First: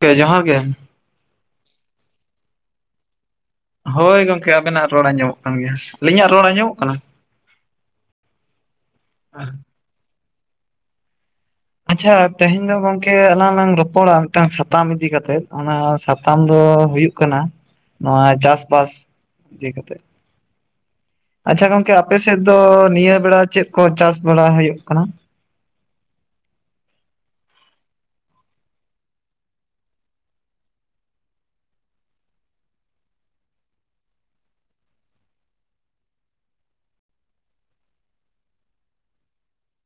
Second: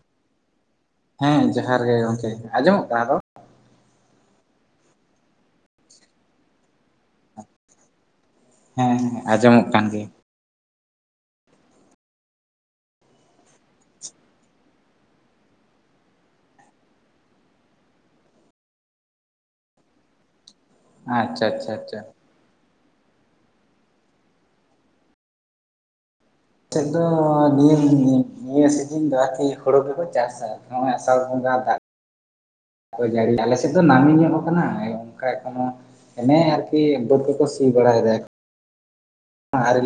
ᱠᱮ ᱡᱟᱦᱟᱨ ᱜᱮ ᱦᱮᱸ ᱡᱚᱦᱟᱨ ᱜᱮ ᱜᱚᱢᱠᱮ ᱟᱸᱡᱚᱢᱚᱜ ᱠᱟᱱᱟ ᱛᱚ? ᱦᱚᱭ ᱜᱚᱢᱠᱮ ᱟᱵᱮᱱᱟᱜ ᱨᱚᱲ ᱟᱸᱡᱚᱢᱚᱜ ᱠᱟᱱ ᱜᱮᱭᱟ ᱟᱹᱞᱤᱧᱟᱜ ᱨᱚᱲ ᱟᱸᱡᱚᱢᱚᱜ ᱠᱟᱱᱟ? ᱦᱮᱸ ᱦᱮᱸ ᱟᱸᱡᱚᱢᱚᱜ ᱠᱟᱱ ᱜᱮᱭᱟ ᱟᱪᱪᱷᱟ ᱛᱮᱦᱮᱧ ᱫᱚ ᱜᱚᱝᱠᱮ ᱟᱞᱟᱝ ᱞᱟᱝ ᱨᱚᱯᱚᱲᱟ ᱢᱤᱫᱴᱟᱝ ᱥᱟᱛᱟᱢ ᱤᱫᱤ ᱠᱟᱛᱮ ᱚᱱᱟ ᱥᱟᱛᱟᱢ ᱫᱚ ᱦᱩᱭᱩᱜ ᱠᱟᱱᱟ ᱠᱟᱱᱟ ᱱᱚᱶᱟ ᱪᱟᱥ-ᱵᱟᱥ ᱤᱫᱤ ᱠᱟᱛᱮ ᱟᱪᱪᱷᱟ ᱜᱚᱝᱠᱮ ᱟᱯᱮᱥᱮᱫ ᱫᱚ ᱱᱤᱭᱟᱹ ᱵᱮᱲᱟ ᱪᱮᱫ ᱠᱚ ᱪᱟᱥ ᱵᱟᱲᱟ ᱦᱩᱭᱩᱜ ᱠᱟᱱᱟ? [unintelligible] ᱱᱤᱭᱟᱹ ᱥᱤᱡᱤᱱ ᱫᱚ ᱟᱨᱠᱤ ᱦᱚᱲᱚ ᱜᱮᱠᱚ ᱪᱟᱥᱟ ᱱᱚᱜᱼᱚᱭ ᱟᱥᱟᱲ ᱵᱚᱸᱜᱟ ᱫᱟᱜ ᱟᱫᱚ ᱡᱟᱹᱲᱤ ᱟᱞᱮ ᱥᱮᱫ ᱫᱚ ᱱᱟᱹᱢᱤ ᱧᱚᱜ ᱟᱠᱟᱱᱟ ᱚᱱᱠᱟ ᱡᱮᱢᱚᱱ ᱦᱚᱱᱮ ᱟᱨᱠᱤ ᱵᱟᱹᱫᱽ ᱠᱚᱠᱚ ᱥᱤ ᱵᱟᱲᱟᱭᱮᱫᱟ ᱟᱨ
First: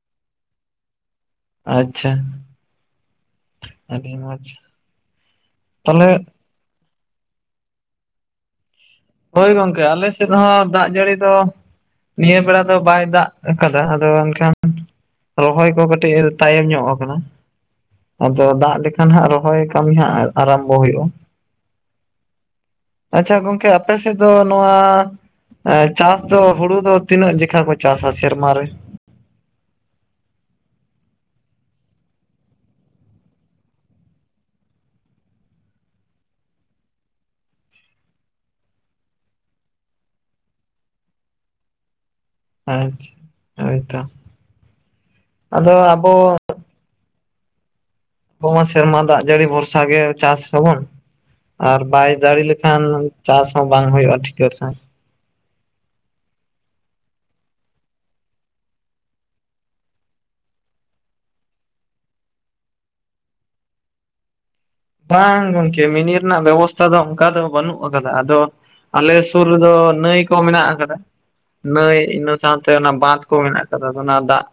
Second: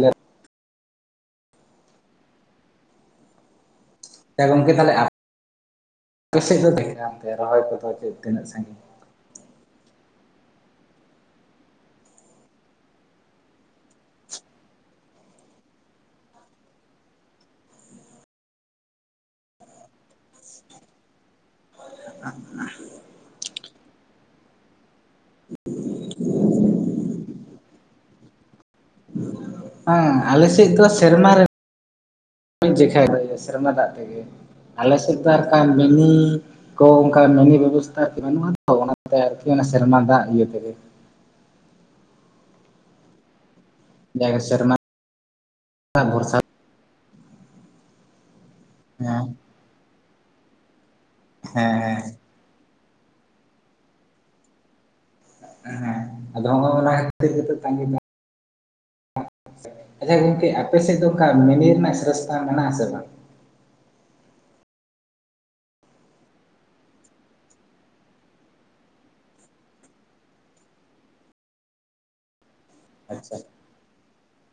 ᱟᱪᱪᱷᱟ ᱟᱹᱰᱤ ᱢᱚᱸᱡᱽ ᱜᱚᱝᱠᱮ ᱛᱟᱦᱞᱮ ᱟᱯ... ᱛᱟᱦᱚᱞᱮ ᱥᱮᱫ ᱫᱚ ᱛᱟᱦᱟᱞᱮ ᱨᱚᱦᱚᱭ ᱠᱚᱫᱚ ᱛᱤᱱᱟᱹᱜ ᱥᱟᱺᱜᱤᱧ ᱦᱚᱭ ᱜᱚᱝᱠᱮ ᱟᱞᱮ ᱥᱮᱫ ᱦᱚᱸ ᱫᱟᱜ ᱡᱟᱹᱲᱤ ᱫᱚ ᱱᱤᱭᱟᱹ ᱵᱮᱲᱟ ᱫᱚ ᱵᱟᱭ ᱫᱟᱜ ᱟᱠᱟᱫᱟ ᱟᱫᱚ ᱮᱱᱠᱷᱟᱱ ᱨᱚᱦᱚᱭ ᱠᱚ ᱠᱟᱹᱴᱤᱡ ᱛᱟᱭᱚᱢ ᱧᱚᱜ ᱟᱠᱟᱱᱟ ᱟᱫᱚ ᱫᱟᱜ ᱞᱮᱠᱷᱟᱱ ᱦᱟᱸᱜ ᱨᱚᱦᱚᱭ ᱠᱟᱹᱢᱤ ᱦᱟᱸᱜ ᱟᱨᱟᱢᱵᱚ ᱦᱩᱭᱩᱜᱼᱟ [inaudible] ᱟᱪᱪᱷᱟ ᱜᱚᱝᱠᱮ ᱟᱯᱮ ᱥᱮᱫ ᱫᱚ ᱱᱚᱶᱟ ᱪᱟᱥ ᱫᱚ ᱦᱩᱲᱩ ᱫᱚ ᱛᱤᱱᱟᱹᱜ ᱡᱮᱠᱷᱟ ᱠᱚ ᱪᱟᱥ-ᱟ ᱥᱮᱨᱢᱟ ᱨᱮ? ᱦᱮᱸ ᱟᱞᱮ ᱥᱮᱫ ᱫᱚ ᱥᱮᱨᱢᱟ ᱨᱮ ᱢᱤᱫ ᱡᱮᱠᱷᱟ ᱜᱤ ᱥᱮᱨᱢᱟ ᱫᱟᱜ ᱛᱮᱜᱮ ᱟᱞᱮ ᱥᱮᱫ ᱫᱚ ᱟᱨ ᱢᱤᱱᱤ ᱠᱚ ᱚᱱᱠᱟ ᱢᱤᱱᱤ ᱵᱮᱵᱚᱥᱛᱟ ᱠᱚ ᱵᱟᱹᱱᱩᱜᱼᱟ ᱛᱚ ᱚᱱᱟᱛᱮ ᱟᱨᱠᱤ ᱥᱮᱨᱢᱟ ᱫᱟᱜ ᱤᱭᱟᱹ ᱛᱮᱜᱮ ᱟᱪᱪᱷᱟ ᱦᱳᱭᱛᱚ ᱡᱟᱜᱮ ᱥᱮᱨᱢᱟ ᱟᱫᱚ ᱫᱟᱜ ᱟᱵᱚ ᱵᱷᱚᱨᱥᱟ ᱟᱵᱚ ᱢᱟ ᱥᱮᱨᱢᱟ ᱫᱟᱜ ᱦᱮᱸ ᱡᱟᱹᱲᱤ ᱵᱷᱚᱨᱥᱟ ᱜᱮ ᱪᱟᱥ ᱟᱵᱚᱱ ᱟᱨ ᱦᱮᱸ ᱵᱟᱭ ᱡᱟᱲᱤ ᱞᱮᱠᱷᱟᱱ ᱪᱟᱥ ᱦᱚᱸ ᱵᱟᱝ ᱦᱩᱭᱩᱜᱼᱟ ᱴᱷᱤᱠᱟ ᱛᱮ ᱦᱮᱸ ᱟᱫᱚ ᱱᱚᱸᱜᱼᱱᱟ ᱠᱷᱟᱹᱛᱤᱨ ᱜᱮᱛᱚ ᱛᱟᱸᱜᱤ ᱟᱪᱪᱷᱟ ᱜᱚᱝᱠᱮ ᱟᱯᱮ ᱥᱮᱫ ᱫᱚ ᱚᱱᱠᱟ ᱢᱤᱱᱤ ᱨᱮᱱᱟᱜ ᱥᱨᱚᱥᱛᱟ ᱢᱮᱱᱟᱜ ᱟᱥᱮ ᱵᱟᱝ ᱵᱟᱝ ᱜᱚᱝᱠᱮ ᱢᱤᱱᱤ ᱨᱮᱱᱟᱜ ᱵᱮᱵᱚᱥᱛᱷᱟ ᱫᱚ ᱚᱱᱠᱟ ᱫᱚ ᱵᱟᱹᱱᱩᱜ ᱟᱠᱟᱫᱟ ᱟᱫᱚ ᱟᱞᱮ ᱥᱩᱨ ᱨᱮᱫᱚ ᱱᱟᱹᱭ ᱠᱚ ᱢᱮᱱᱟᱜ ᱟᱠᱟᱫᱟ ᱱᱟᱹᱭ ᱱᱟᱹ ᱥᱟᱶᱛᱮ ᱚᱱᱟ ᱵᱟᱸᱫᱷ ᱠᱚ ᱟᱪᱪᱷᱟ ᱢᱮᱱᱟᱜ ᱠᱟᱫᱟ ᱚᱱᱟ ᱫᱟᱜ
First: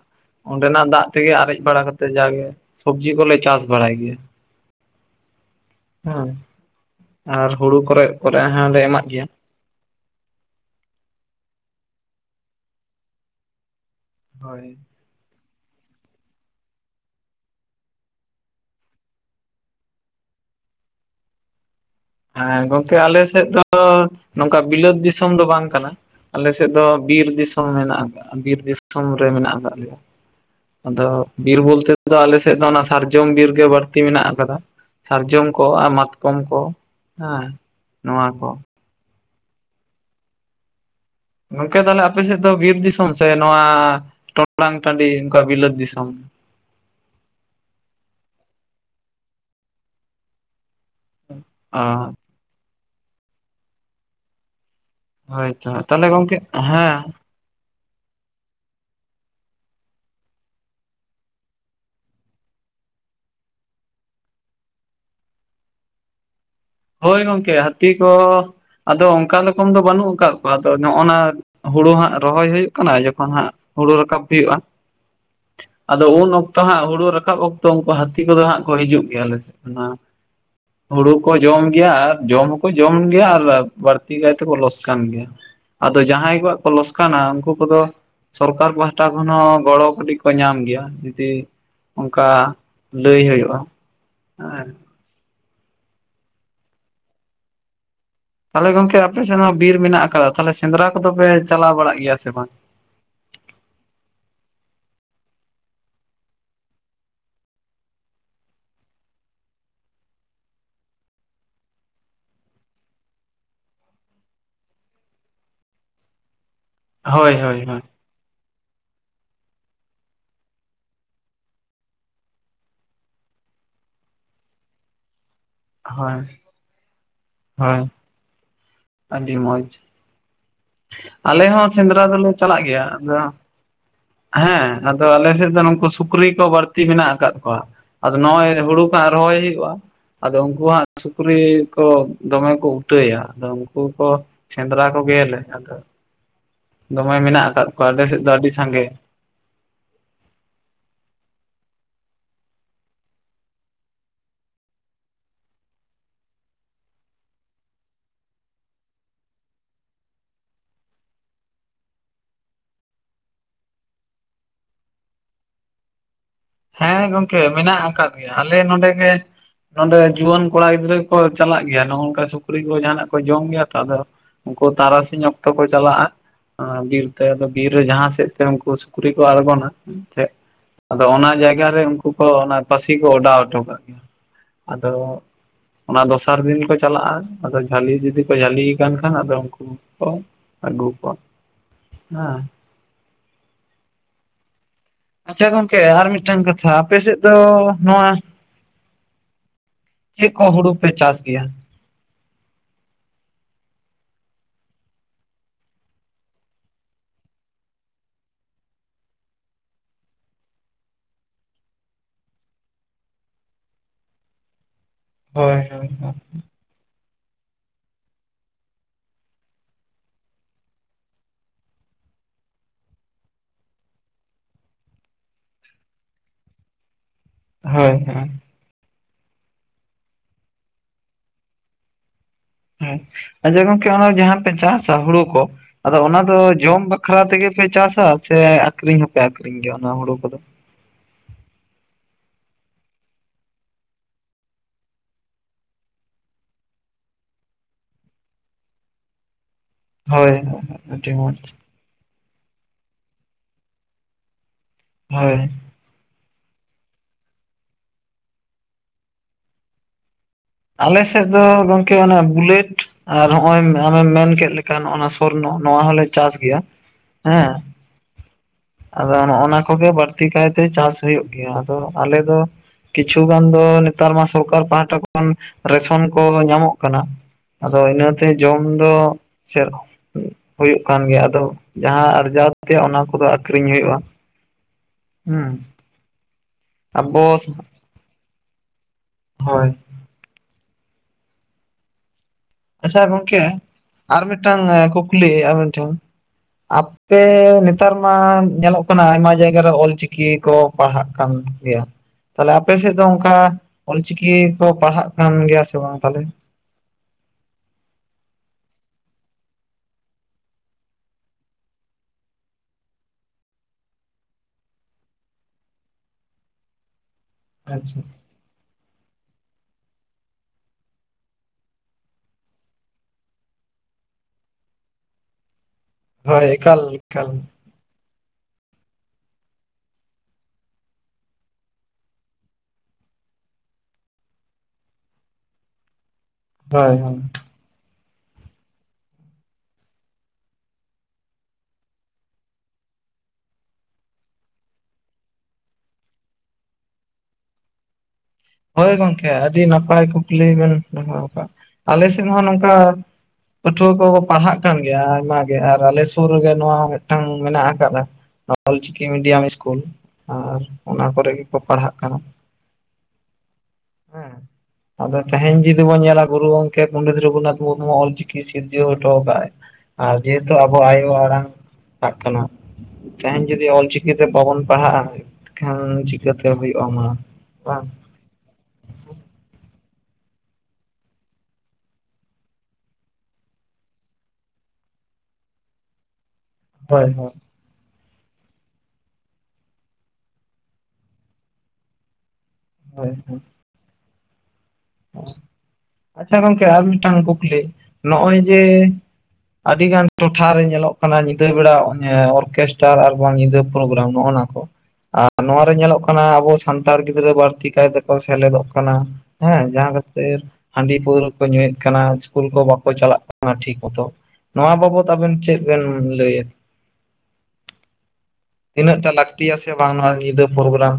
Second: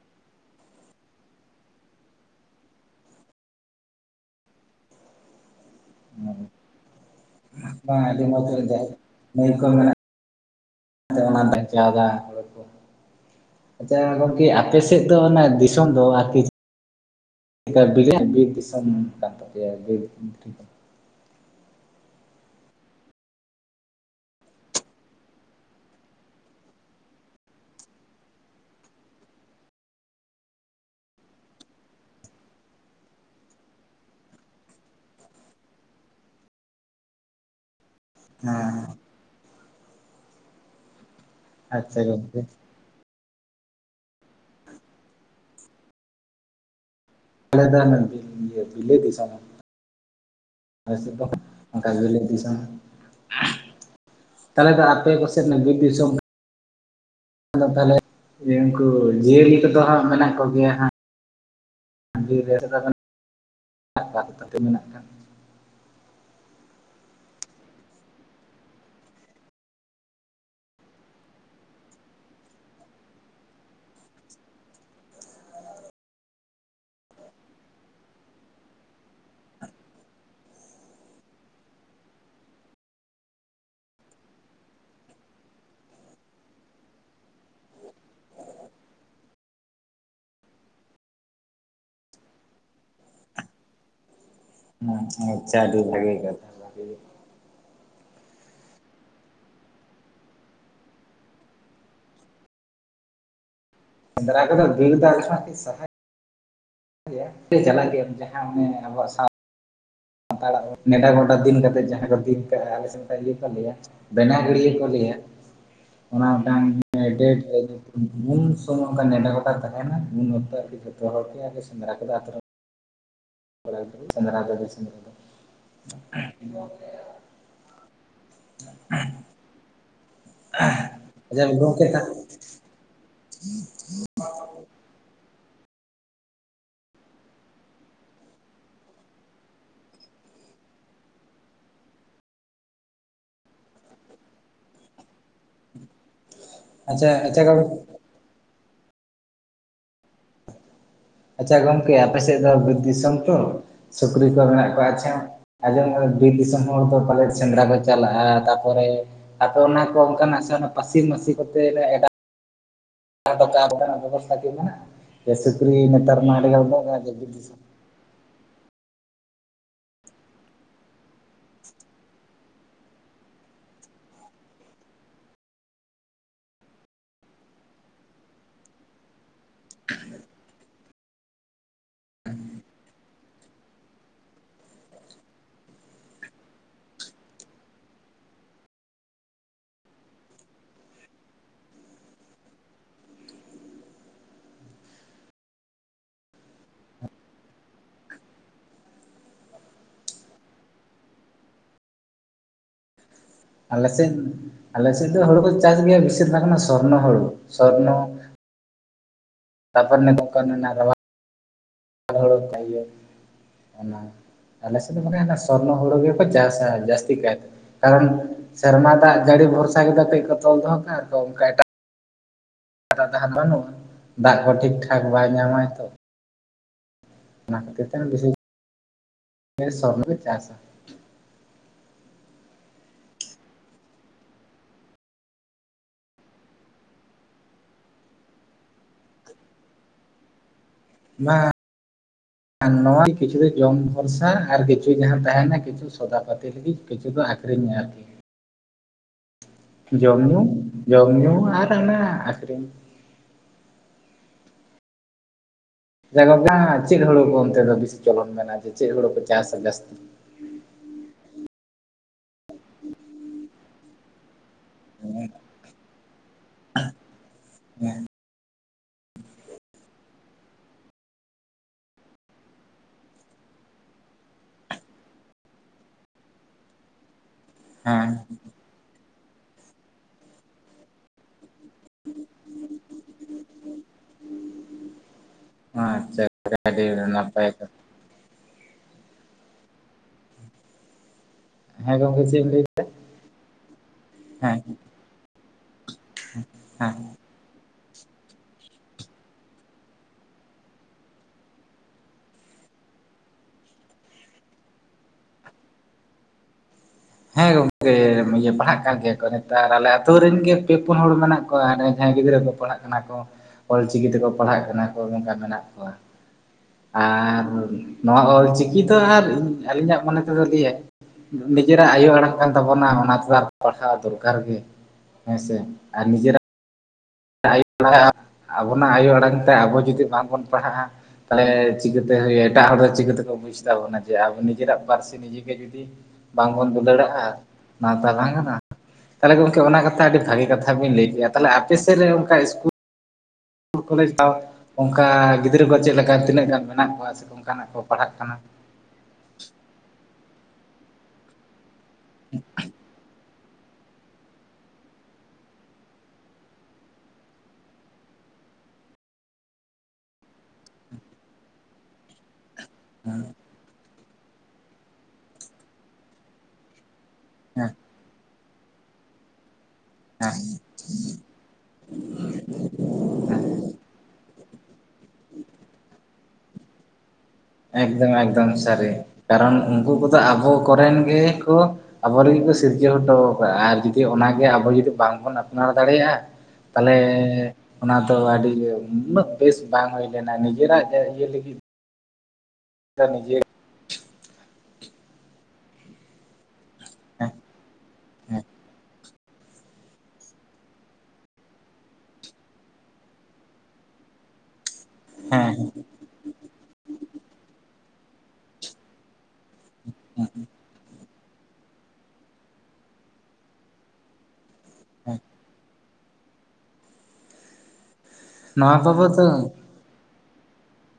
ᱚᱸᱰᱮᱱᱟᱜ ᱫᱟᱜ ᱛᱮᱜᱮ ᱟᱨᱮᱡ ᱵᱟᱲᱟ ᱠᱟᱛᱮᱫ ᱡᱟᱜᱮ ᱥᱚᱵᱽᱡᱤ ᱠᱚᱞᱮ ᱪᱟᱥ ᱵᱟᱲᱟᱭ ᱜᱮᱭᱟ ᱦᱮᱸ ᱟᱨ ᱦᱩᱲᱩ ᱵᱟᱝ ᱠᱚᱨᱮ ᱟᱹᱰᱤ ᱠᱚᱨᱮ ᱢᱚᱡᱽ [unintelligible] ᱦᱚᱸᱞᱮ ᱮᱢᱟᱜ ᱜᱮᱭᱟ [unintelligible] ᱟᱪᱪᱷᱟ ᱜᱚᱢᱠᱮ ᱦᱳᱭ ᱟᱯᱮ ᱥᱮᱫ ᱫᱚ ᱚᱱᱟ ᱫᱤᱥᱚᱢ ᱫᱚ ᱟᱨᱠᱤ ᱵᱤᱹᱞᱟᱛ ᱵᱤᱨ ᱫᱤᱥᱚᱢ ᱠᱟᱱ ᱛᱟᱯᱮᱭᱟ ᱦᱮᱸ ᱜᱚᱝᱠᱮ ᱟᱞᱮ ᱥᱮᱫ ᱫᱚ ᱱᱚᱝᱠᱟ ᱵᱤᱞᱟᱹᱛ ᱫᱤᱥᱚᱢ ᱫᱚ ᱵᱟᱝ ᱠᱟᱱᱟ ᱟᱞᱮ ᱥᱮᱫ ᱫᱚ ᱵᱤᱨ ᱫᱤᱥᱚᱢ ᱢᱮᱱᱟᱜ ᱟᱠᱟᱜᱼᱟ ᱵᱤᱨ ᱫᱤᱥᱚᱢ ᱨᱮ ᱢᱮᱱᱟᱜ ᱟᱠᱟᱫ ᱞᱮᱭᱟ ᱟᱫᱚ ᱵᱤᱨ ᱵᱚᱞᱛᱮᱫᱚ ᱟᱞᱮ ᱥᱮᱫ ᱫᱚ ᱚᱱᱟ ᱥᱟᱨᱡᱚᱢ ᱵᱤᱨ ᱜᱮ ᱵᱟᱹᱲᱛᱤ ᱢᱮᱱᱟᱜ ᱟᱠᱟᱫᱟ ᱥᱟᱨᱡᱚᱢ ᱠᱚ ᱟᱨ ᱢᱟᱛᱠᱚᱢ ᱠᱚ ᱦᱮᱸ ᱱᱚᱣᱟ ᱠᱚ ᱜᱚᱝᱠᱮ ᱟᱪᱪᱷᱟ ᱛᱟᱦᱚᱞᱮ ᱟᱯᱮ ᱥᱮᱫ ᱜᱚᱝᱠᱮ ᱫᱚ ᱵᱤᱨ ᱫᱤᱥᱚᱢ ᱥᱮ ᱱᱚᱣᱟ ᱴᱚᱰᱟᱝ ᱴᱟᱺᱰᱤ ᱱᱚᱝᱠᱟ ᱵᱤᱞᱟᱹᱛ ᱫᱤᱥᱚᱢ ᱟᱞᱮ ᱵᱤᱠᱟ. ᱛ ᱫᱤᱥᱚᱢ ᱫᱚ ᱚ ᱚᱱᱠᱟ ᱜᱮ ᱛᱟᱦᱚᱞᱮ ᱫᱚ ᱠᱚᱥᱮᱫ ᱚᱱᱟ ᱦᱳᱭᱛᱚ ᱵᱤᱨ ᱛᱟᱦᱚᱞᱮ ᱫᱤᱥᱚᱢ ᱠᱷᱟᱱ ᱜᱚᱢᱠᱮ ᱦᱮᱸ ᱫᱚ ᱛᱟᱦᱚᱞᱮ ᱩᱱᱠᱩ ᱡᱤᱭᱟᱹᱞᱤ ᱠᱚᱫᱚ ᱦᱟᱸᱜ ᱢᱮᱱᱟᱜ ᱠᱚᱜᱮᱭᱟ ᱦᱟᱸᱜ [unintelligible] ᱦᱳᱭ ᱜᱚᱝᱠᱮ ᱦᱟᱹᱛᱤ ᱠᱚ ᱟᱫᱚ ᱚᱱᱠᱟ ᱨᱚᱠᱚᱢ ᱫᱚ ᱵᱟᱹᱱᱩᱜ ᱟᱠᱟᱫ ᱠᱚᱣᱟ ᱟᱫᱚ ᱱᱚᱜᱼᱚ ᱱᱟ ᱦᱩᱲᱩ ᱦᱟᱸᱜ ᱨᱚᱦᱚᱭ ᱦᱩᱭᱩᱜ ᱠᱟᱱᱟ ᱡᱚᱠᱷᱚᱱ ᱦᱟᱸᱜ ᱦᱩᱲᱩ ᱨᱟᱠᱟᱵ ᱦᱩᱭᱩᱜᱼᱟ ᱟᱫᱚ ᱩᱱ ᱚᱠᱛᱚ ᱦᱟᱸᱜ ᱦᱩᱲᱩ ᱨᱟᱠᱟᱵ ᱚᱠᱛᱚ ᱩᱱᱠᱩ ᱦᱟᱹᱛᱤ ᱠᱚᱫᱚ ᱦᱟᱸᱜ ᱠᱚ ᱦᱤᱡᱩᱜ ᱜᱮᱭᱟ ᱟᱞᱮ ᱥᱮᱫ ᱚᱱᱟ ᱦᱩᱲᱩ ᱠᱚᱭ ᱡᱚᱢ ᱜᱮᱭᱟ ᱟᱨ ᱡᱚᱢ ᱦᱚᱸᱠᱚ ᱡᱚᱢ ᱜᱮᱭᱟ ᱟᱨ ᱵᱟᱹᱲᱛᱤ ᱠᱟᱭ ᱛᱮᱠᱚ ᱞᱚᱥᱠᱟᱱ ᱜᱮᱭᱟ ᱟᱫᱚ ᱡᱟᱦᱟᱸᱭ ᱠᱚᱣᱟᱜ ᱠᱚ ᱞᱚᱥᱠᱟᱱᱟ ᱩᱱᱠᱩ ᱠᱚᱫᱚ ᱥᱚᱨᱠᱟᱨ ᱯᱟᱦᱴᱟ ᱠᱷᱚᱱ ᱦᱚᱸ ᱜᱚᱲᱚ ᱠᱟᱹᱴᱤᱡ ᱠᱚ ᱧᱟᱢ ᱜᱮᱭᱟ ᱡᱩᱫᱤ ᱚᱱᱠᱟ ᱞᱟᱹᱭ ᱦᱩᱭᱩᱜᱼᱟ ᱦᱮᱸ ᱪᱷᱟ ᱟᱹᱰᱤ ᱵᱷᱟᱹᱜᱮ ᱠᱟᱢᱤ ᱦ [inaudible] ᱛᱟᱦᱞᱮ ᱜᱚᱝᱠᱮ ᱟᱯᱮ ᱥᱮᱫ ᱦᱚᱸ ᱵᱤᱨ ᱢᱮᱱᱟᱜ ᱟᱠᱟᱫᱟ ᱛᱟᱦᱞᱮ ᱥᱮᱸᱫᱽᱨᱟ ᱠᱚᱫᱚ ᱯᱮ ᱪᱟᱞᱟᱣ ᱵᱟᱲᱟᱜ ᱜᱮᱭᱟ ᱥᱮ ᱵᱟᱝ ᱥᱮᱫᱽᱨᱟ ᱠᱚ ᱫᱚ ᱵᱤᱨ ᱥᱟᱦᱟᱭ ᱪᱟᱞᱟᱜ ᱜᱮ ᱡᱟᱦᱟᱸ ᱢᱟᱱᱮ ᱟᱵᱚᱣᱟᱜ ᱥᱟᱶ ᱥᱟᱱᱛᱟᱲ ᱱᱮᱰᱟ ᱜᱷᱚᱴᱟ ᱫᱤᱱ ᱠᱟᱛᱮᱫ ᱡᱟᱦᱟᱸ ᱠᱚ ᱫᱤᱱ ᱠᱟᱜᱼᱟ ᱟᱞᱮ ᱥᱮᱫ ᱤᱭᱟᱹ ᱠᱚ ᱞᱮᱭᱟ ᱵᱮᱱᱟ ᱜᱟᱹᱲᱤᱭᱟᱹ ᱠᱚ ᱞᱟᱹᱭᱟ ᱚᱱᱟ ᱢᱤᱫᱴᱟᱝ ᱦᱳᱭ ᱦᱳᱭ ᱦᱳᱭ ᱩᱱ ᱥᱚᱢᱚᱭ ᱚᱱᱠᱟ ᱱᱮᱰᱮᱰᱟ ᱜᱚᱴᱟ ᱛᱟᱦᱮᱱᱟ ᱩᱱ ᱚᱠᱛᱚ ᱟᱨ ᱡᱚᱛᱚ ᱦᱚᱲ ᱜᱮ ᱥᱮᱸᱫᱽᱨᱟ ᱠᱚᱫᱚ ᱟᱹᱛᱩ ᱥᱮᱱᱫᱨᱟ ᱫᱳᱞᱮ ᱥᱮᱫᱨᱟᱭ ᱦᱳᱭ ᱫᱟ ᱦᱳᱭ [inaudible] ᱟᱹᱰᱤ ᱢᱚᱡᱽ ᱟᱞᱮ ᱟᱪᱪᱷᱟ ᱦᱚᱸ ᱜᱚᱝᱠᱮ ᱥᱮᱸᱫᱽᱨᱟ ᱫᱚᱞᱮ ᱪᱟᱞᱟᱜ ᱜᱮᱭᱟ ᱟᱫᱚ ᱦᱮᱸ ᱟᱫᱚ ᱟᱞᱮ ᱥᱮᱫ ᱫᱚ ᱱᱩᱠᱩ ᱥᱩᱠᱨᱤ ᱠᱚ ᱵᱟᱹᱲᱛᱤ ᱢᱮᱱᱟᱜ ᱟᱠᱟᱫ ᱠᱚᱣᱟ ᱟᱫᱚ ᱱᱚᱜᱼᱚᱭ ᱦᱩᱲᱩ ᱠᱚ ᱦᱟᱸᱜ ᱨᱚᱦᱚᱭ ᱦᱩᱭᱩᱜᱼᱟ ᱟᱫᱚ ᱩᱱᱠᱩ ᱦᱟᱸᱜ ᱥᱩᱠᱨᱤ ᱠᱚ ᱫᱚᱢᱮ ᱠᱚ ᱩᱴᱟᱹᱭᱟ ᱟᱫᱚ ᱩᱱᱠᱩ ᱠᱚ ᱥᱮᱸᱫᱽᱨᱟ ᱠᱚᱜᱮᱭᱟᱞᱮ ᱟᱫᱚ ᱟᱪᱪᱷᱟ ᱫᱚᱢᱮ ᱟᱪᱪᱷᱟ ᱢᱮᱱᱟᱜ ᱜᱚᱝ ᱟᱠᱟᱫ ᱠᱚᱣᱟ ᱟᱞᱮ ᱥᱮᱫ ᱫᱚ ᱟᱹᱰᱤ ᱥᱟᱸᱜᱮ ᱟᱪᱪᱷᱟ ᱜᱚᱢᱠᱮ ᱟᱯᱮ ᱥᱮᱫ ᱫᱚ ᱵᱤᱨ ᱫᱤᱥᱚᱢ ᱛᱚ ᱥᱩᱠᱨᱤ ᱠᱚ ᱢᱮᱱᱟᱜ ᱠᱚᱣᱟ ᱟᱪᱪᱷᱟ ᱟᱡᱚᱢ ᱠᱫᱟ ᱵᱤᱨ ᱫᱤᱥᱚᱢ ᱦᱚᱲ ᱫᱚ ᱯᱟᱞᱮᱫ ᱥᱮᱸᱫᱽᱨᱟ ᱠᱚ ᱪᱟᱞᱟᱜᱼᱟ ᱛᱟᱨᱯᱚᱨᱮ ᱟᱯᱮ ᱚᱱᱟ ᱠᱚ ᱚᱱᱠᱟᱱᱟᱜ ᱥᱮ ᱯᱟᱹᱥᱤ ᱢᱟᱹᱥᱤ ᱠᱚᱛᱮ ᱞᱮ ᱚᱰᱟᱣ [unintelligible] ᱨᱮᱱᱟᱜ ᱵᱮᱵᱚᱥᱛᱷᱟ ᱜᱮ ᱢᱮᱱᱟᱜᱼᱟ ᱥᱩᱠᱨᱤ ᱱᱮᱛᱟᱨ ᱢᱟ ᱟᱹᱰᱤ ᱜᱟᱱ ᱦᱮᱸ ᱵᱤᱨ ᱜᱚᱝᱠᱮ ᱫᱤᱥᱚᱢ ᱢᱮᱱᱟᱜ ᱟᱠᱟᱫ ᱜᱮᱭᱟ ᱟᱞᱮ ᱱᱚᱰᱮ ᱜᱮ ᱱᱚᱸᱰᱮ ᱡᱩᱣᱟᱹᱱ ᱠᱚᱲᱟ ᱜᱤᱫᱽᱨᱟᱹ ᱠᱚ ᱪᱟᱞᱟᱜ ᱜᱮᱭᱟ ᱱᱚᱼᱚᱝᱠᱟ ᱥᱩᱠᱨᱤ ᱠᱚ ᱡᱟᱦᱟᱱᱟᱜ ᱠᱚ ᱡᱚᱢ ᱜᱮᱭᱟ ᱛᱚ ᱟᱫᱚ ᱩᱱᱠᱩ ᱛᱟᱨᱟᱥᱤᱧ ᱚᱠᱛᱚ ᱠᱚ ᱪᱟᱞᱟᱜᱼᱟ ᱵᱤᱨᱛᱮ ᱟᱫᱚ ᱵᱤᱨ ᱨᱮ ᱡᱟᱦᱟᱸ ᱥᱮᱫ ᱛᱮ ᱩᱱᱠᱩ ᱥᱩᱠᱨᱤ ᱠᱚ ᱟᱬᱜᱚᱱᱟ ᱟᱫᱚ ᱚᱱᱟ ᱡᱟᱭᱜᱟ ᱨᱮ ᱩᱱᱠᱩ ᱠᱚ ᱚᱱᱟ ᱯᱟᱹᱥᱤ ᱠᱚ ᱚᱰᱟᱣ ᱦᱚᱴᱚ ᱠᱟᱜ ᱜᱮᱭᱟ ᱟᱫᱚ ᱚᱱᱟ ᱫᱚᱥᱟᱨ ᱫᱤᱱ ᱠᱚ ᱪᱟᱞᱟᱜᱼᱟ ᱟᱫᱚ ᱡᱷᱟᱹᱞᱤ ᱡᱩᱫᱤ ᱠᱚ ᱡᱷᱟᱹᱞᱤ ᱟᱠᱟᱱ ᱠᱷᱟᱱ ᱟᱫᱚ ᱩᱱᱠᱩ ᱩᱱᱠᱩ ᱠᱚ ᱟᱜᱩ ᱠᱚᱣᱟ ᱦᱮᱸ ᱟᱪᱪᱷᱟ ᱜᱚᱝᱠᱮ ᱟᱨ ᱢᱤᱫᱴᱟᱝ ᱠᱟᱛᱷᱟ ᱟᱯᱮᱥᱮᱫ ᱫᱚ ᱱᱚᱣᱟ ᱪᱮᱫ ᱠᱚ ᱦᱩᱲᱩ ᱯᱮ ᱪᱟᱥ ᱜᱮᱭᱟ ᱟᱞᱮᱥᱮᱡ ᱟᱞᱮᱥᱮᱡ ᱫᱚ ᱦᱩᱲᱩ ᱠᱚ ᱪᱟᱥ ᱜᱮᱭᱟ ᱵᱮᱥᱤᱨ ᱵᱟᱷᱟᱠ ᱚᱱᱟ ᱥᱚᱨᱱᱚ ᱦᱩᱲᱩ ᱥᱚᱨᱱᱚ ᱛᱟᱯᱚᱨ ᱫᱚᱝᱠᱟᱱ [unintelligible] ᱚᱱᱟ ᱟᱞᱮ ᱥᱮᱫ ᱫᱚ ᱢᱟᱱᱮ ᱚᱱᱟ ᱦᱳᱭ ᱥᱚᱨᱱᱚ ᱦᱳᱭ ᱦᱩᱲᱩ ᱜᱮᱠᱚ ᱪᱟᱥᱟ ᱡᱟᱹᱥᱛᱤ ᱠᱟᱭᱛᱮ ᱠᱟᱨᱚᱱ ᱥᱮᱨᱢᱟ ᱫᱟᱜ ᱡᱟᱹᱲᱤ ᱵᱷᱚᱨᱥᱟ ᱠᱮᱫᱟ ᱠᱟᱹᱡ ᱠᱚ ᱛᱚᱞ ᱫᱚᱦᱚ ᱠᱟᱜ ᱟᱨ ᱚᱱᱠᱟ ᱮᱴᱟᱜ ᱫᱟᱜ ᱫᱚ ᱵᱟᱹᱱᱩᱜᱼᱟ ᱫᱟᱜ ᱠᱚ ᱴᱷᱤᱠ ᱴᱷᱟᱠ ᱵᱟᱭ ᱧᱟᱢᱟ ᱛᱚ ᱚᱱᱟ ᱠᱷᱟᱹᱛᱤᱨ ᱦᱳᱭ ᱛᱮ ᱦᱳᱭ ᱵᱮᱥᱤ [unintelligible] ᱥᱚᱨᱱᱚ ᱠᱚ ᱪᱟᱥᱟ ᱦᱮᱸ ᱟᱪᱪᱷᱟ ᱜᱚᱝᱠᱮ ᱚᱱᱟ ᱡᱟᱦᱟ ᱨᱮ ᱯᱮ ᱪᱟᱥᱟ ᱦᱩᱲᱩ ᱠᱚ ᱟᱫᱚ ᱚᱱᱟ ᱫᱚ ᱡᱚᱢ ᱵᱟᱠᱷᱨᱟ ᱛᱮᱜᱮᱯᱮ ᱪᱟᱥᱟ ᱥᱮ ᱟᱠᱷᱨᱤᱧ ᱦᱚᱸᱯᱮ ᱟᱠᱷᱨᱤᱧ ᱜᱮᱭᱟ ᱚᱱᱟ ᱦᱩᱲᱩ ᱠᱚᱫᱚ ᱵᱟᱝ [unintelligible] ᱱᱚᱣᱟ ᱠᱤᱪᱷᱩ ᱫᱚ ᱡᱚᱢ ᱵᱷᱚᱨᱥᱟ ᱟᱨ ᱠᱤᱪᱷᱩ ᱡᱟᱦᱟ ᱛᱟᱦᱮᱱᱟ ᱠᱤᱪᱷᱩ ᱥᱚᱫᱟᱯᱟᱹᱛᱤ ᱞᱟᱹᱜᱤᱫ ᱠᱤᱪᱷᱩ ᱫᱚ ᱟᱠᱷᱨᱤᱧᱟ ᱟᱨᱠᱤ ᱡᱚᱢ ᱦᱳᱭ ᱧᱩ ᱦᱳᱭ ᱡᱚᱢ ᱟᱹᱰᱤ ᱧᱩ ᱢᱚᱸᱡᱽ ᱟᱨ ᱚᱱᱮ ᱟᱠᱠᱷᱨᱤᱧ ᱦᱳᱭ [unintelligible] ᱪᱮᱫ ᱦᱩᱲᱩ ᱠᱚ ᱚᱱᱛᱮ ᱫᱚ ᱵᱤᱥᱤ ᱪᱚᱞᱚᱱ ᱢᱮᱱᱟᱜᱼᱟ ᱡᱮ ᱪᱮᱫ ᱦᱩᱲᱩ ᱠᱚ ᱪᱟᱥᱟ ᱡᱟᱹᱥᱛᱤ ᱟᱞᱮ ᱥᱮᱫ ᱫᱚ ᱜᱚᱢᱠᱮ ᱚᱱᱟ ᱵᱩᱞᱮᱴ ᱟᱨ ᱦᱚᱸᱜᱼᱚᱭ ᱟᱢᱮᱢ ᱢᱮᱱ ᱠᱮᱫ ᱞᱮᱠᱟ ᱱᱚᱜᱼᱚ ᱱᱟ ᱥᱚᱨᱱᱚ ᱱᱚᱣᱟ ᱦᱚᱞᱮ ᱪᱟᱥ ᱜᱮᱭᱟ ᱦᱮᱸ [unintelligible] ᱟᱫᱚ ᱱᱚᱜᱼᱚ ᱱᱟ ᱠᱚᱜᱮ ᱵᱟᱹᱲᱛᱤ ᱠᱟᱭᱛᱮ ᱪᱟᱥ ᱦᱩᱭᱩᱜ ᱜᱮᱭᱟ ᱟᱫᱚ ᱟᱞᱮ ᱫᱚ ᱠᱤᱪᱷᱩ ᱜᱟᱱ ᱫᱚ ᱱᱮᱛᱟᱨ ᱢᱟ ᱥᱚᱨᱠᱟᱨ ᱯᱟᱦᱴᱟ ᱠᱷᱚᱱ ᱨᱮᱥᱚᱱ ᱠᱚ ᱧᱟᱢᱚᱜ ᱠᱟᱱᱟ ᱟᱫᱚ ᱤᱱᱟᱹ ᱦᱮᱸ ᱛᱮ ᱡᱚᱢ ᱫᱚ ᱥᱮᱨᱚᱠᱚᱢ ᱦᱩᱭᱩᱜ ᱠᱟᱱ ᱜᱮᱭᱟ ᱟᱫᱚ ᱡᱟᱦᱟᱸ ᱟᱨᱡᱟᱣ ᱛᱮᱭᱟᱜ ᱚᱱᱟ ᱠᱚ ᱫᱚ ᱟᱠᱷᱨᱤᱧ ᱦᱩᱭᱩᱜᱼᱟ ᱦᱩᱸ ᱪᱷᱟ ᱟᱪᱪᱷᱟ ᱟᱸᱰᱤ ᱟᱵᱚ ᱱᱟᱯᱟᱭ ᱠᱟᱛᱷᱟ ᱦᱳᱭ ᱦᱮᱸ ᱜᱚᱢᱠ ᱪᱮᱫ ᱮᱢ ᱞᱟᱹᱭᱮᱫᱟ ᱟᱪᱪᱷᱟ ᱜᱚᱝᱠᱮ ᱟᱨ ᱢᱤᱫᱴᱟᱝ ᱠᱩᱠᱞᱤ ᱟᱵᱤᱱ ᱴᱷᱮᱱ [inaudible] ᱟᱯᱮ ᱱᱮᱛᱟᱨ ᱢᱟ ᱧᱮᱞᱚᱜ ᱠᱟᱱᱟ ᱟᱭᱢᱟ ᱡᱟᱭᱜᱟ ᱨᱮ ᱚᱞᱪᱤᱠᱤ ᱠᱚ ᱯᱟᱲᱦᱟᱜ ᱠᱟᱱ ᱜᱮᱭᱟ ᱛᱟᱦᱚᱞᱮ ᱟᱯᱮ ᱥᱮᱫ ᱫᱚ ᱚᱱᱠᱟ ᱚᱞᱪᱤᱠᱤ ᱠᱚ ᱯᱟᱲᱦᱟᱜ ᱠᱟᱱ ᱜᱮᱭᱟ ᱥᱮ ᱵᱟᱝ ᱛᱟᱦᱚᱞᱮ ᱦᱮᱸ ᱜᱚᱝᱠᱮ ᱤᱭᱟᱹ ᱯᱟᱲᱦᱟᱜ ᱠᱟᱱ ᱜᱮᱭᱟ ᱠᱚ ᱱᱮᱛᱟᱨ ᱟᱞᱮ ᱟᱹᱛᱩ ᱨᱮᱱ ᱜᱮ ᱯᱮ ᱯᱩᱱ ᱦᱚᱲ ᱢᱮᱱᱟᱜ ᱠᱚᱣᱟ ᱡᱟᱦᱟᱸᱭ ᱜᱤᱫᱽᱨᱟᱹ ᱠᱚ ᱯᱟᱲᱦᱟᱜ ᱠᱟᱱᱟ ᱠᱚ ᱚᱞᱪᱤᱠᱤ ᱛᱮᱠᱚ ᱯᱟᱲᱦᱟᱜ ᱠᱟᱱᱟ ᱠᱚ ᱱᱚᱝᱠᱟ ᱢᱮᱱᱟᱜ ᱠᱚᱣᱟ ᱟᱨ ᱟᱣᱨᱤ ᱟᱪᱪᱷᱟ ᱱᱚᱣᱟ ᱚᱞ ᱪᱤᱠ ᱧᱤᱛᱚᱜ ᱟᱨ ᱟᱹᱞᱤᱧᱟᱜ ᱢᱚᱱᱮ ᱛᱮ ᱫᱚ ᱞᱟᱹᱭᱟᱭ ᱱᱤᱡᱮᱨᱟᱜ ᱟᱭᱳ ᱟᱲᱟᱝ ᱠᱟᱱ ᱛᱟᱵᱚᱱᱟ ᱚᱱᱟ [unintelligible] ᱯᱟᱲᱦᱟᱣ ᱫᱚᱨᱠᱟᱨ ᱜᱮ ᱦᱮᱸᱥᱮ ᱟᱞᱤ ᱦᱮᱸ ᱮᱠᱟᱞ ᱮᱠᱟᱞ ᱟᱭᱳ [unintelligible] ᱟᱵᱚᱱᱟᱜ ᱟᱭᱳ ᱟᱲᱟᱝ ᱛᱮ ᱟᱵᱚ ᱡᱩᱫᱤ ᱵᱟᱝ ᱵᱚᱱ ᱯᱟᱲᱦᱟᱜᱼᱟ ᱛᱟᱦᱚᱞᱮ ᱪᱤᱠᱟᱹᱛᱮ ᱦᱩᱭᱩᱜᱼᱟ ᱮᱴᱟᱜ ᱦᱚᱲ ᱫᱚ ᱪᱤᱠᱟᱹ ᱛᱮ ᱠᱚ ᱵᱩᱡ ᱛᱟᱵᱚᱱᱟ ᱡᱮ ᱟᱵᱚ ᱱᱤᱡᱮᱨᱟᱜ ᱯᱟᱹᱨᱥᱤ ᱱᱤᱡᱮ ᱜᱮ ᱡᱩᱫᱤ ᱵᱟᱝᱵᱚᱱ ᱦᱳᱭ ᱦᱳᱭ ᱫᱩᱞᱟᱹᱲᱟᱜᱼᱟ ᱚᱱᱟ [unintelligible] ᱵᱟᱝ ᱜᱟᱱᱚᱜ-ᱟ ᱛᱟᱦᱚᱞᱮ ᱜᱚᱢᱠᱮ ᱚᱱᱟ ᱠᱟᱛᱷᱟ ᱟᱹᱰᱤ ᱵᱷᱟᱹᱜᱤ ᱠᱟᱛᱷᱟ ᱵᱤᱱ ᱞᱟᱹᱭ ᱠᱮᱜᱼᱟ ᱛᱟᱦᱚᱞᱮ ᱟᱯᱮ ᱥᱮᱡᱽ ᱨᱮ ᱚᱱᱠᱟ ᱤᱥᱩᱞ ᱤᱥᱠᱩᱞ ᱠᱚᱞᱮᱡᱽ ᱫᱚ ᱚᱱᱠᱟ ᱜᱤᱫᱽᱨᱟᱹ ᱠᱚ ᱪᱮᱫ ᱞᱮᱠᱟ ᱛᱤᱱᱟᱹᱜ ᱜᱟᱱ ᱢᱮᱱᱟᱜ ᱠᱚᱣᱟ ᱥᱮ ᱚᱱᱠᱟᱱᱟᱜ ᱠᱚ ᱯᱟᱲᱦᱟᱜ ᱠᱟᱱᱟ ᱦᱳᱭ ᱜᱚᱢᱠᱮ ᱟᱹᱰᱤ ᱱᱟᱯᱟᱭ ᱠᱩᱠᱞᱤ ᱵᱮᱱ ᱫᱚᱦᱚᱣ ᱠᱟᱜ ᱟᱞᱮ ᱥᱮᱫ ᱦᱚᱸ ᱱᱚᱝᱠᱟ ᱯᱟᱹᱴᱷᱩᱣᱟᱹ ᱠᱚ ᱯᱟᱲᱦᱟᱜ ᱠᱟᱱ ᱜᱮᱭᱟ ᱟᱭᱢᱟ ᱜᱮ ᱟᱨ ᱟᱞᱮ ᱥᱩᱨ ᱨᱮ ᱜᱮ ᱱᱚᱣᱟ ᱢᱤᱫᱴᱟᱝ ᱢᱮᱱᱟᱜ ᱟᱠᱟᱫᱟ ᱚᱞᱪᱤᱠᱤ ᱢᱤᱰᱤᱭᱟᱢ ᱥᱠᱩᱞ ᱟᱨ ᱚᱱᱟ ᱠᱚᱨᱮ ᱜᱮᱠᱚ ᱯᱟᱲᱦᱟᱜ ᱠᱟᱱᱟ ᱦᱮᱸ ᱦᱮᱸ ᱟᱫᱚ ᱛᱮᱦᱮᱧ ᱡᱩᱫᱤ ᱵᱚᱱ ᱧᱮᱞᱟ ᱜᱩᱨᱩ ᱜᱚᱝᱠᱮ ᱯᱚᱱᱰᱤᱛ ᱨᱚᱜᱷᱩᱱᱟᱛᱷ ᱦᱮᱸ ᱢᱩᱨᱢᱩ ᱣᱟᱜ ᱚᱞ ᱪᱤᱠᱤ ᱪᱤᱠᱤ ᱥᱤᱨᱡᱟᱹᱣ ᱦᱚᱴᱚ ᱠᱟᱜ-ᱟᱭ ᱟᱨ ᱦᱮᱸ ᱡᱮᱦᱮᱛᱩ ᱟᱵᱚ ᱟᱭᱳ ᱟᱲᱟᱝ ᱟᱜ ᱠᱟᱱᱟ ᱛᱮᱦᱤᱧ ᱡᱩᱫᱤ ᱚᱞ ᱪᱤᱠᱤ ᱛᱮ ᱵᱟᱵᱚᱱ ᱯᱟᱲᱦᱟᱜᱼᱟ ᱮᱱ ᱠᱷᱟᱱ ᱪᱤᱠᱟᱹ ᱛᱮ ᱦᱩᱭᱩᱜᱼᱟ ᱚᱱᱟ ᱮᱠᱫᱚᱢ ᱮᱠᱫᱚᱢ ᱥᱟᱹᱨᱤ ᱠᱟᱨᱚᱱ ᱩᱱᱠᱩ ᱠᱚᱫᱚ ᱟᱵᱚ ᱠᱚᱨᱮᱱ ᱜᱮ ᱠᱚ ᱟᱵᱚ ᱨᱮᱱ ᱜᱮ ᱠᱚ ᱥᱤᱨᱡᱟᱹᱣ ᱦᱚᱴᱚ ᱠᱟᱜᱼᱟ ᱟᱨ ᱡᱩᱫᱤ ᱚᱱᱟ ᱜᱮ ᱟᱵᱚ ᱡᱩᱫᱤ ᱵᱟᱝ ᱵᱚᱱ ᱟᱯᱱᱟᱨ ᱫᱟᱲᱮᱭᱟᱜᱼᱟ ᱛᱟᱦᱚᱞᱮ ᱦᱳᱭ ᱦᱳᱭ ᱚᱱᱟ ᱫᱚ ᱟᱹᱰᱤ ᱩᱱᱟᱹᱜ ᱵᱮᱥ ᱵᱟᱝ ᱦᱩᱭ ᱞᱮᱱᱟ ᱱᱤᱡᱮᱨᱟᱜ ᱤᱭᱟᱹ ᱞᱟᱹᱜᱤᱫ ᱫᱚ ᱦᱳᱭ ᱱᱤᱡᱮ ᱦᱳᱭ ᱟᱪᱪᱷᱟ ᱜᱚᱝᱠᱮ ᱟᱨ ᱢᱤᱫᱴᱟᱝ ᱦᱮᱸ ᱠᱩᱠᱞᱤ ᱱᱚᱜᱼᱚᱭ ᱦᱮᱸ ᱡᱮ ᱟᱹᱰᱤ ᱜᱟᱱ ᱴᱚᱴᱷᱟ ᱨᱮ ᱧᱮᱞᱚᱜ ᱠᱟᱱᱟ ᱧᱤᱫᱟᱹ ᱵᱮᱲᱟ ᱚᱨᱠᱮᱥᱴᱟᱨ ᱟᱨ ᱵᱟᱝ ᱧᱤᱫᱟᱹ ᱯᱨᱳᱜᱨᱟᱢ ᱱᱚᱜᱼᱚ ᱱᱚᱣᱟ ᱠᱚ ᱟᱨ ᱦᱮᱸ ᱱᱚᱣᱟ ᱨᱮ ᱧᱮᱞᱚᱜ ᱠᱟᱱᱟ ᱟᱵᱚ ᱥᱟᱱᱛᱟᱲ ᱜᱤᱫᱽᱨᱟᱹ ᱵᱟᱹᱲᱛᱤ ᱠᱟᱭ ᱛᱮᱠᱚ ᱥᱮᱞᱮᱫᱚᱜ ᱠᱟᱱᱟ ᱦᱮᱸ ᱡᱟᱦᱟᱸ ᱠᱷᱟᱹᱛᱤᱨ ᱦᱟᱺᱰᱤ ᱯᱟᱹᱣᱨᱟᱹ ᱠᱚ ᱧᱩᱭᱮᱫ ᱠᱟᱱᱟ ᱤᱥᱠᱩᱞ ᱠᱚ ᱵᱟᱠᱚ ᱪᱟᱞᱟᱜ ᱠᱟᱱᱟ ᱴᱷᱤᱠ ᱢᱚᱛᱚ ᱱᱚᱣᱟ ᱵᱟᱵᱚᱫ ᱦᱮᱸ ᱟᱵᱮᱱ ᱪᱮᱫ ᱵᱮᱱ ᱞᱟᱹᱭᱟ ᱱᱚᱣᱟ ᱛᱤᱱᱟᱹᱜ ᱴᱟ ᱵᱟᱵᱚᱫ ᱫᱚ ᱞᱟᱹᱠᱛᱤᱭᱟ ᱥᱮ ᱵᱟᱝ ᱧᱤᱫᱟᱹ ᱯᱨᱳᱜᱨᱟᱢ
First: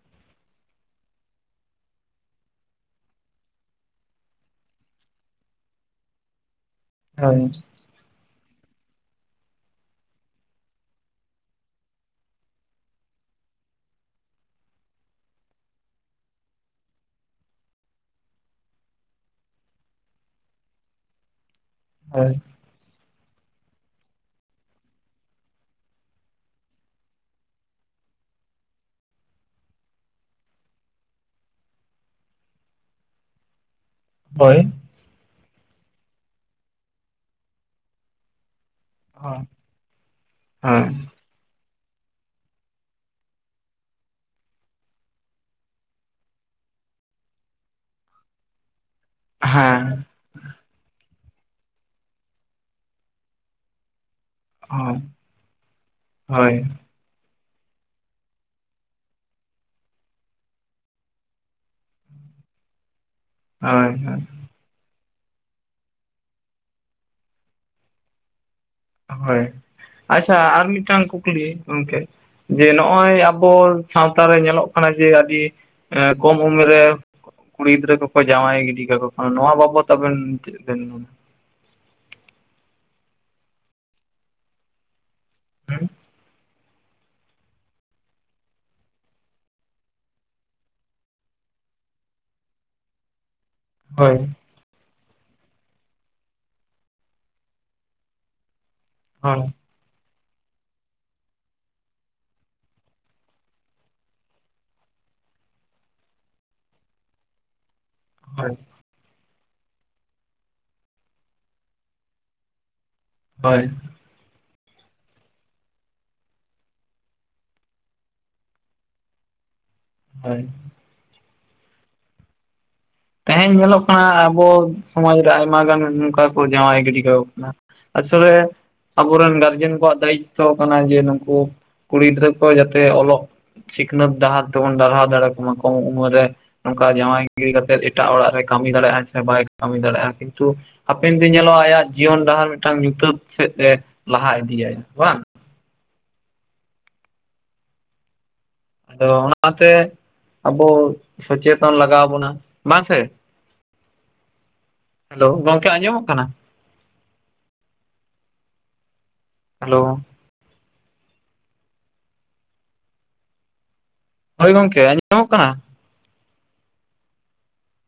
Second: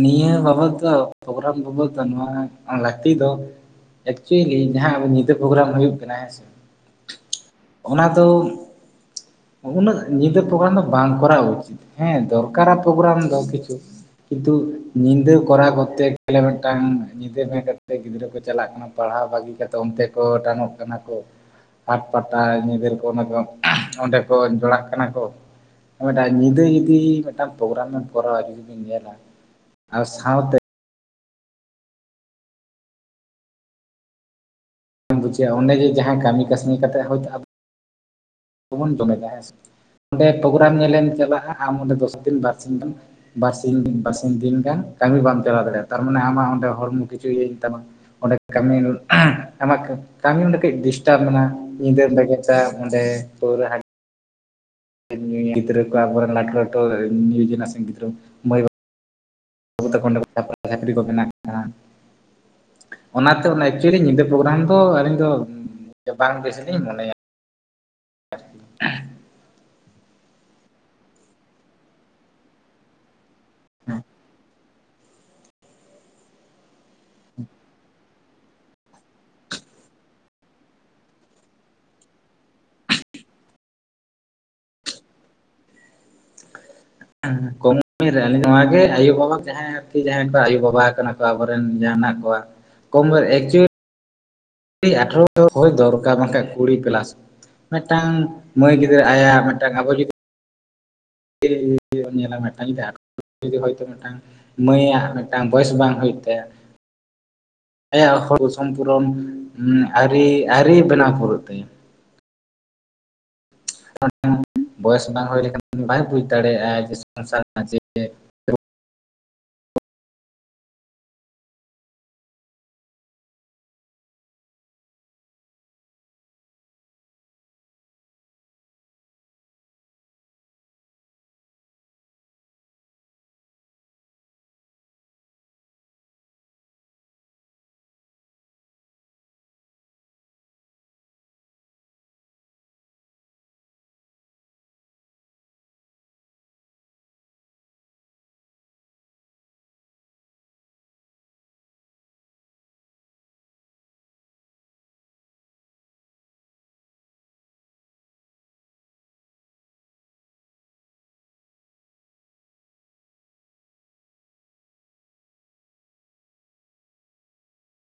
ᱱᱤᱭᱟᱹ ᱵᱟᱵᱚᱫ ᱫᱚ ᱯᱨᱜᱨᱟᱢ ᱵᱟᱵᱚᱫ ᱫᱚ ᱱᱚᱣᱟ ᱞᱟᱹᱠᱛᱤ ᱫᱚ ᱮᱠᱪᱩᱭᱮᱞᱤ ᱡᱟᱦᱟᱸ ᱟᱵᱚ ᱧᱤᱫᱟᱹ ᱯᱨᱳᱜᱨᱟᱢ ᱦᱩᱭᱩᱜ ᱠᱟᱱᱟ ᱦᱮᱸ ᱥᱮ [unintelligible] ᱚᱱᱟ ᱫᱚ ᱩᱱᱟᱹᱜ ᱧᱤᱫᱟᱹ ᱯᱨᱳᱜᱨᱟᱢ ᱫᱚ ᱵᱟᱝ ᱠᱚᱨᱟᱣ ᱩᱪᱤᱛ ᱦᱮᱸ ᱫᱚᱨᱠᱟᱨᱟ ᱯᱨᱳᱜᱨᱟᱢ ᱫᱚ ᱠᱤᱪᱷᱩ ᱠᱤᱱᱛᱩ ᱧᱤᱫᱟᱹ ᱠᱚᱨᱟᱣ ᱠᱚᱨᱛᱮ ᱜᱮᱞᱮ ᱢᱤᱫᱴᱟᱝ ᱧᱤᱫᱟᱹ ᱵᱮᱜᱮᱫ ᱠᱟᱛᱮ ᱜᱤᱫᱽᱨᱟᱹ ᱠᱚ ᱪᱟᱞᱟᱜ ᱠᱟᱱᱟ ᱯᱟᱲᱦᱟᱣ ᱵᱟᱹᱜᱤ ᱠᱟᱛᱮ ᱚᱱᱛᱮ ᱠᱚ ᱴᱟᱱᱚᱜ ᱠᱟᱱᱟ ᱠᱚ ᱦᱟᱴ ᱯᱟᱴᱟ ᱧᱤᱫᱟᱹ ᱚᱱᱟ ᱠᱚ ᱚᱸᱰᱮ ᱠᱚ ᱡᱚᱲᱟᱜ ᱠᱟᱱᱟ ᱠᱚ ᱚᱱᱟ ᱴᱟᱜ ᱧᱤᱫᱟᱹ ᱡᱩᱫᱤ ᱢᱤᱫᱴᱟᱝ ᱯᱨᱳᱜᱨᱟᱢ ᱵᱮᱱ ᱠᱚᱨᱟᱣᱟ ᱡᱩᱫᱤ ᱵᱮᱤᱱ ᱧᱮᱞᱟ ᱟᱨ ᱥᱟᱶᱛᱮ ᱦᱳᱭ ᱵᱟᱢ ᱵᱩᱡᱷᱟᱹᱜᱼᱟ ᱚᱱᱮ ᱡᱮ ᱡᱟᱦᱟᱸᱭ ᱠᱟᱹᱢᱤ ᱠᱟᱹᱥᱱᱤ ᱠᱟᱛᱮ ᱦᱚᱭᱛᱚ ᱵᱚᱱ ᱡᱚᱢᱮᱫᱟ ᱦᱮᱸᱥᱮ ᱚᱸᱰᱮ ᱯᱨᱳᱜᱨᱟᱢ ᱧᱮᱞᱮᱢ ᱪᱟᱞᱟᱜᱼᱟ ᱟᱢ ᱚᱰᱮ ᱫᱚᱥ ᱫᱤᱱ ᱵᱟᱨ ᱥᱤᱧ ᱟᱢ ᱵᱟᱨᱥᱤᱧ ᱵᱟᱨᱥᱤᱧ ᱫᱤᱱ ᱜᱟᱱ ᱠᱟᱹᱢᱤ ᱵᱟᱢ ᱪᱟᱞᱟᱣ ᱫᱟᱲᱮᱭᱟᱜᱼᱟ ᱛᱟᱨᱢᱟᱱᱮ ᱟᱢᱟᱜ ᱚᱸᱰᱮ ᱦᱚᱲᱢᱚ ᱠᱤᱪᱷᱩ ᱤᱭᱟᱡ ᱦᱩᱭᱩᱜ ᱛᱟᱢᱟ ᱚᱸᱰᱮ ᱠᱟᱹᱢᱤ [unintelligible] ᱦᱳᱭ ᱟᱢᱟ ᱦᱳᱭ ᱠᱟᱹᱢᱤ ᱚᱰᱮ ᱠᱟᱹᱡ ᱰᱤᱥᱴᱟᱵ ᱮᱱᱟ ᱧᱤᱫᱟᱹ ᱵᱮᱜᱮᱫᱟ ᱚᱸᱰᱮ ᱯᱟᱹᱣᱨᱟᱹ ᱦᱟᱰᱤ ᱦᱳᱭ ᱦᱮᱸ [unintelligible] ᱜᱤᱫᱽᱨᱟᱹ ᱠᱚ ᱚᱵᱚᱨᱮᱱ ᱦᱳᱭ ᱞᱟᱹᱴᱩᱞᱟᱹᱴᱩ [unintelligible] ᱡᱮᱱᱟᱨᱮᱥᱚᱱ ᱜᱤᱫᱽᱨᱟᱹ ᱠᱚ ᱢᱟᱹᱭᱵᱟᱵᱩ [unintelligible] ᱪᱟᱹᱠᱨᱤ ᱠᱚ ᱢᱮᱱᱟᱜ ᱠᱟᱱᱟ ᱚᱱᱟᱛᱮ ᱚᱱᱟ ᱦᱳᱭ ᱮᱠᱪᱩᱭᱮᱞᱤ ᱦᱳᱭ ᱧᱤᱫᱟᱹ ᱯᱨᱳᱜᱨᱟᱢ ᱫᱚ ᱟᱹᱞᱤᱧ ᱫᱚ ᱵᱟᱝ ᱵᱮᱥᱞᱤᱧ ᱢᱚᱱᱮᱭᱟ [inaudible] ᱦᱳᱭ ᱟᱪᱪᱷᱟ ᱟᱨ ᱢᱤᱫᱴᱟᱝ ᱠᱩᱠᱞᱤ ᱜᱚᱢᱠᱮ ᱡᱮ ᱱᱚᱜᱼᱚᱭ ᱟᱵᱚ ᱟᱵᱚ ᱥᱟᱶᱛᱟ ᱨᱮ ᱧᱮᱞᱚᱜ ᱠᱟᱱᱟ ᱡᱮ ᱟᱹᱰᱤ ᱠᱚᱢ ᱩᱢᱮᱨ ᱨᱮ ᱠᱩᱲᱤ ᱜᱤᱫᱽᱨᱟᱹ ᱠᱚ ᱚᱠᱚᱭ ᱡᱟᱶᱟᱭ ᱜᱤᱰᱤ ᱠᱟᱠᱚ ᱠᱟᱱᱟ ᱱᱚᱣᱟ ᱵᱟᱵᱚᱛ ᱟᱵᱮᱱ ᱪᱮᱫ ᱵᱮᱱ ᱦᱮᱸ ᱠᱚᱢ ᱩᱢᱮᱨ ᱨᱮ ᱱᱚᱣᱟ ᱜᱮ ᱟᱭᱳ ᱵᱟᱵᱟ ᱡᱟᱦᱟᱸᱭ ᱟᱨᱠᱤ ᱡᱟᱦᱟᱸᱭ ᱠᱚ ᱟᱭᱳᱵᱟᱵᱟ ᱠᱟᱱᱟ ᱠᱚ ᱟᱵᱚ ᱨᱮᱱ ᱡᱟᱦᱟᱸ ᱦᱮᱱᱟᱜ ᱠᱚᱣᱟᱪ [unintelligible] ᱦᱳᱭ ᱠᱤ ᱟᱴᱚᱨᱚ ᱫᱚ ᱦᱩᱭ ᱫᱚᱨᱠᱟᱨ ᱵᱟᱝᱠᱟᱱᱡ ᱠᱩᱲᱤ ᱯᱞᱟᱥ ᱢᱤᱫᱴᱟᱝ ᱢᱟᱹᱭ ᱜᱤᱫᱽᱨᱟᱹ ᱦᱳᱭ ᱟᱭᱟᱜ ᱢᱤᱫ [unintelligible] ᱟᱵᱚ ᱡᱩᱫᱤ [unintelligible] ᱢᱤᱫᱴᱟᱝ ᱢᱟᱹᱭ ᱟᱜ ᱢᱤᱫᱴᱟᱝ ᱵᱚᱭᱮᱥ ᱵᱟᱝ ᱦᱩᱭᱩᱜ ᱛᱟᱭᱟ ᱟᱭᱟᱜ ᱦᱚᱲ ᱦᱳᱭ ᱥᱚᱢᱯᱩᱨᱚᱱ ᱟᱹᱨᱤ ᱟᱹᱨᱤ ᱵᱮᱱᱟᱣ ᱯᱩᱨᱟᱹᱜ ᱛᱟᱭᱟ ᱦᱳᱭ ᱵᱚᱭᱮᱥ ᱵᱟᱝ ᱦᱩᱭ ᱞᱮᱠᱷᱟᱱ ᱵᱟᱭ ᱵᱩᱡᱽ ᱫᱟᱲᱮᱭᱟᱜᱼᱟ ᱥᱚᱝᱥᱟᱨ ᱨᱮᱱᱟᱜ ᱪᱮᱫ [unintelligible] ᱦᱳᱭ ᱛᱮᱦᱮᱧ ᱧᱮᱞᱚᱜ ᱠᱟᱱᱟ ᱟᱵᱚ ᱥᱚᱢᱟᱡᱽ ᱨᱮ ᱟᱭᱢᱟ ᱜᱟᱱ ᱱᱚᱝᱠᱟ ᱠᱚ ᱡᱟᱶᱟᱭ ᱜᱤᱰᱤ ᱠᱟᱠᱚ ᱠᱟᱱᱟ ᱟᱥᱚᱞᱮ ᱟᱵᱚᱨᱮᱱ ᱜᱟᱨᱡᱮᱱ ᱠᱚᱣᱟᱜ ᱫᱟᱭᱤᱛᱛᱚ ᱠᱟᱱᱟ ᱡᱮ ᱱᱩᱠᱩ ᱠᱩᱲᱤ ᱜᱤᱫᱽᱨᱟᱹ ᱠᱚ ᱡᱟᱛᱮ ᱚᱞᱚᱜ ᱥᱤᱠᱷᱱᱟᱹᱛ ᱰᱟᱦᱟᱨ ᱛᱮᱵᱚᱱ ᱰᱟᱨᱦᱟᱣ ᱫᱟᱲᱮ ᱟᱠᱟ ᱠᱚᱢ ᱩᱢᱟᱹᱨ ᱨᱮ ᱱᱚᱝᱠᱟ ᱡᱟᱶᱟᱭ ᱜᱤᱰᱤ ᱠᱟᱛᱮᱫ ᱮᱴᱟᱜ ᱚᱲᱟᱜ ᱨᱮ ᱠᱟᱹᱢᱤ ᱫᱟᱲᱮᱭᱟᱜᱼᱟ ᱥᱮ ᱵᱟᱭ ᱠᱟᱹᱢᱤ ᱫᱟᱲᱮᱭᱟᱜᱼᱟ ᱠᱤᱱᱛᱩ ᱦᱟᱯᱮᱱ ᱫᱤᱱ ᱧᱮᱞᱚᱜ ᱟᱭᱟᱜ ᱡᱤᱭᱚᱱ ᱰᱟᱦᱟᱨ ᱢᱤᱫᱴᱟᱝ ᱧᱩᱛᱟᱹᱛ ᱥᱮᱫ ᱮ ᱞᱟᱦᱟ ᱤᱫᱤᱭᱟᱭ ᱵᱟᱝ ᱟᱫᱚ ᱚᱱᱟᱛᱮ ᱟᱵᱚ ᱥᱚᱪᱮᱛᱚᱱ ᱞᱟᱜᱟᱣ ᱵᱚᱱᱟ ᱵᱟᱝ ᱥᱮ ᱦᱮᱞᱳ ᱜᱚᱝᱠᱮ ᱟᱸᱡᱚᱢᱚᱜ ᱠᱟᱱᱟ ᱦᱮᱞᱳ ᱦᱳᱭ ᱜᱚᱝᱠᱮ ᱟᱸᱡᱚᱢᱚᱜ ᱠᱟᱱᱟ